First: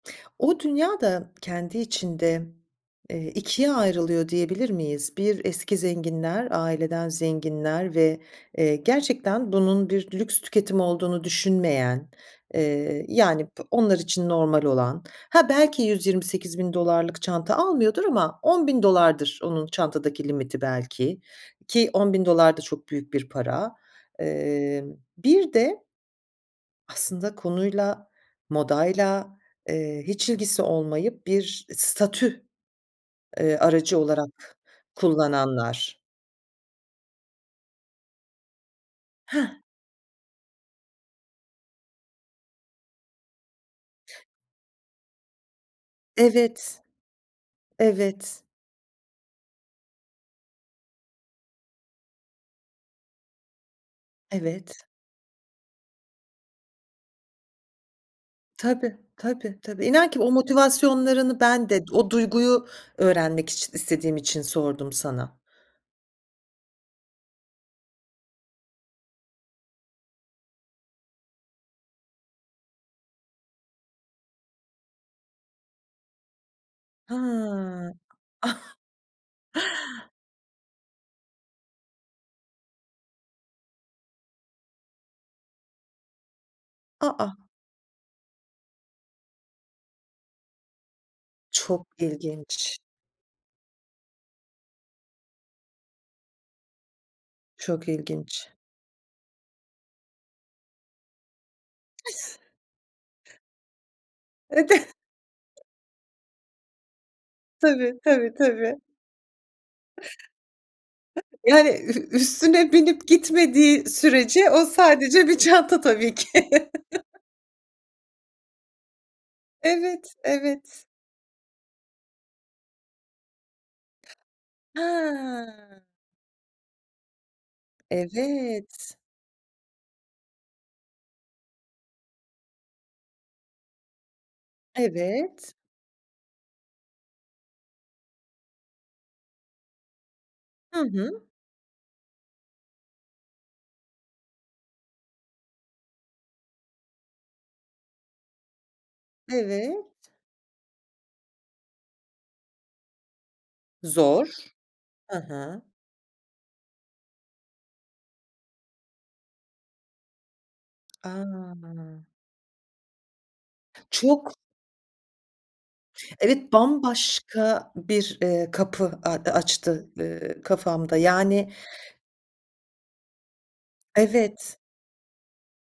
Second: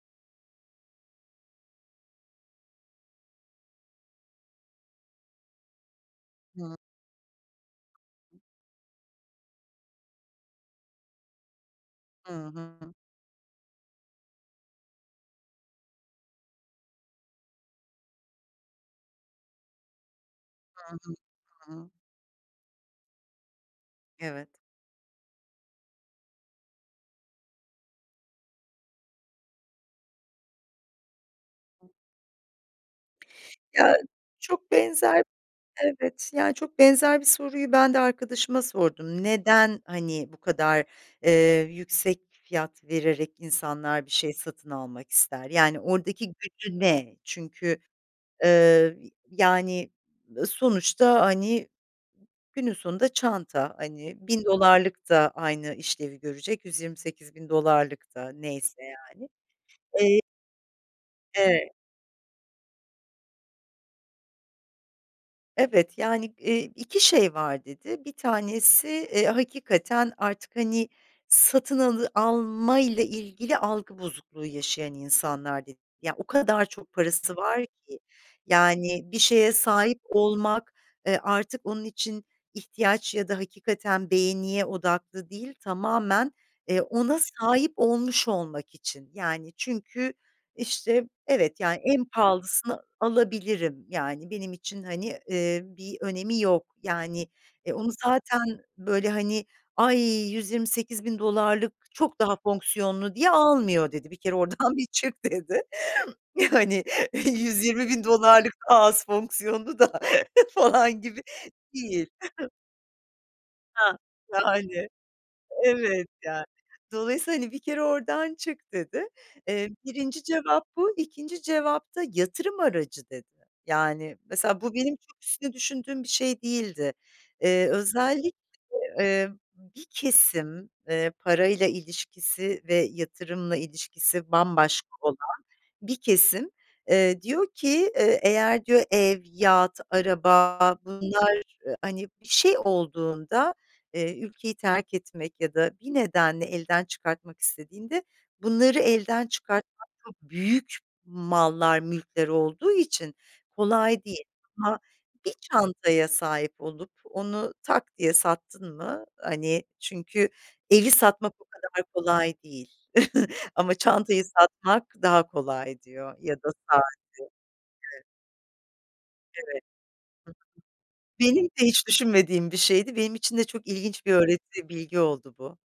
O dünya da kendi içinde, eee, 2 ayrılıyor diyebilir miyiz? 1 eski zenginler, Hıı. aileden zenginler ve, eee, gerçekten bunun bir lüks tüketimi olduğunu düşünmeyen, Hı hı. eee, yani, bı onlar için normal olan Ha, belki $128.000 çanta almıyordur ama $10.000 onun çantadaki limiti belki Hı hı. ki. Ki Hıı. $10.000 da çok büyük bir para. Evet. Iıı, bir de aslında konuyla, modayla, eee, hiç ilgisi olmayıp bir statü, eee, Ya aracı olarak çok benzer, kullananlar. evet, yani, çok benzer bir soruyu ben de arkadaşıma sordum. Heh. Neden, hani, bu kadar, eee, yüksek fiyat vererek insanlar bir şey satın almak ister? Yani, oradaki gücü Evet. ne? Çünkü, Evet. eee, yani, ııı, sonuçta, hani, günün sonunda çanta, hani, bin Evet. dolarlık da aynı işlevi görecek, $128.000 da. Neyse, Tabii, yani. tabii, tabii, inan ki Eee o motivasyonlarını ben Evet. de o duyguyu öğrenmek için, istediğim için sordum sana. Evet, yani, ııı, 2 şey var, dedi. 1 tanesi, eee, hakikaten artık, hani, satın alı almayla ilgili algı bozukluğu yaşayan insanlar, dedi. Ya, o kadar çok parası var Ha. ki. Yani, bir şeye sahip olmak, e, artık onun için ihtiyaç ya da hakikaten beğeniye odaklı değil, tamamen, eee, A, ona a! sahip olmuş olmak için. Yani, çünkü işte, "Evet, yani, Çok en ilginç. pahalısını alabilirim. Yani, benim için, hani, ııı, bir önemi yok." Yani, "E, Çok onu zaten ilginç. böyle, hani, ay, $128.000 çok daha fonksiyonlu diye almıyor." dedi. "Bir kere oradan bir çık." dedi. [unintelligible] Yani, "yüz yirmi Tabii, bin tabii, dolarlık daha tabii. az fonksiyonlu da falan gibi Yani, değil." ü üstüne binip gitmediği Hah, sürece o yani. sadece bir çanta Evet, tabii ki. yani, dolayısıyla, hani, "Bir kere oradan çık." dedi. Eee, Evet, 1'inci cevap evet. bu, 2'nci cevap da yatırım aracı, dedi. Yani, mesela bu benim çok üstüne Ha. düşündüğüm bir şey değildi. Eee, özellikle, Evet. eee, bir kesim, eee, parayla ilişkisi ve yatırımla ilişkisi bambaşka olan Evet. bir kesim, eee, diyor ki, eee, "Eğer," diyor, "Ev, yat, araba Hı hı. Bunlar, hani, bir şey olduğunda, eee, ülkeyi terk etmek ya da bir nedenle elden çıkartmak istediğinde, bunları elden Evet. çıkartmak, çok büyük mallar, mülkler olduğu için kolay değil. Zor. Ama Hı bir hı. çantaya sahip olup, onu tak diye sattın mı, hani, çünkü evi satmak o kadar A! kolay değil, ama çantayı Çok. satmak daha kolay." diyor ya da Evet, saati. bambaşka Evet. bir, ııı, kapı a Evet. açtı, ııı, kafamda. Hı hı. Benim de Yani hiç düşünmediğim bir şeydi. Benim için de çok ilginç bir Evet. öğreti, bilgi oldu bu.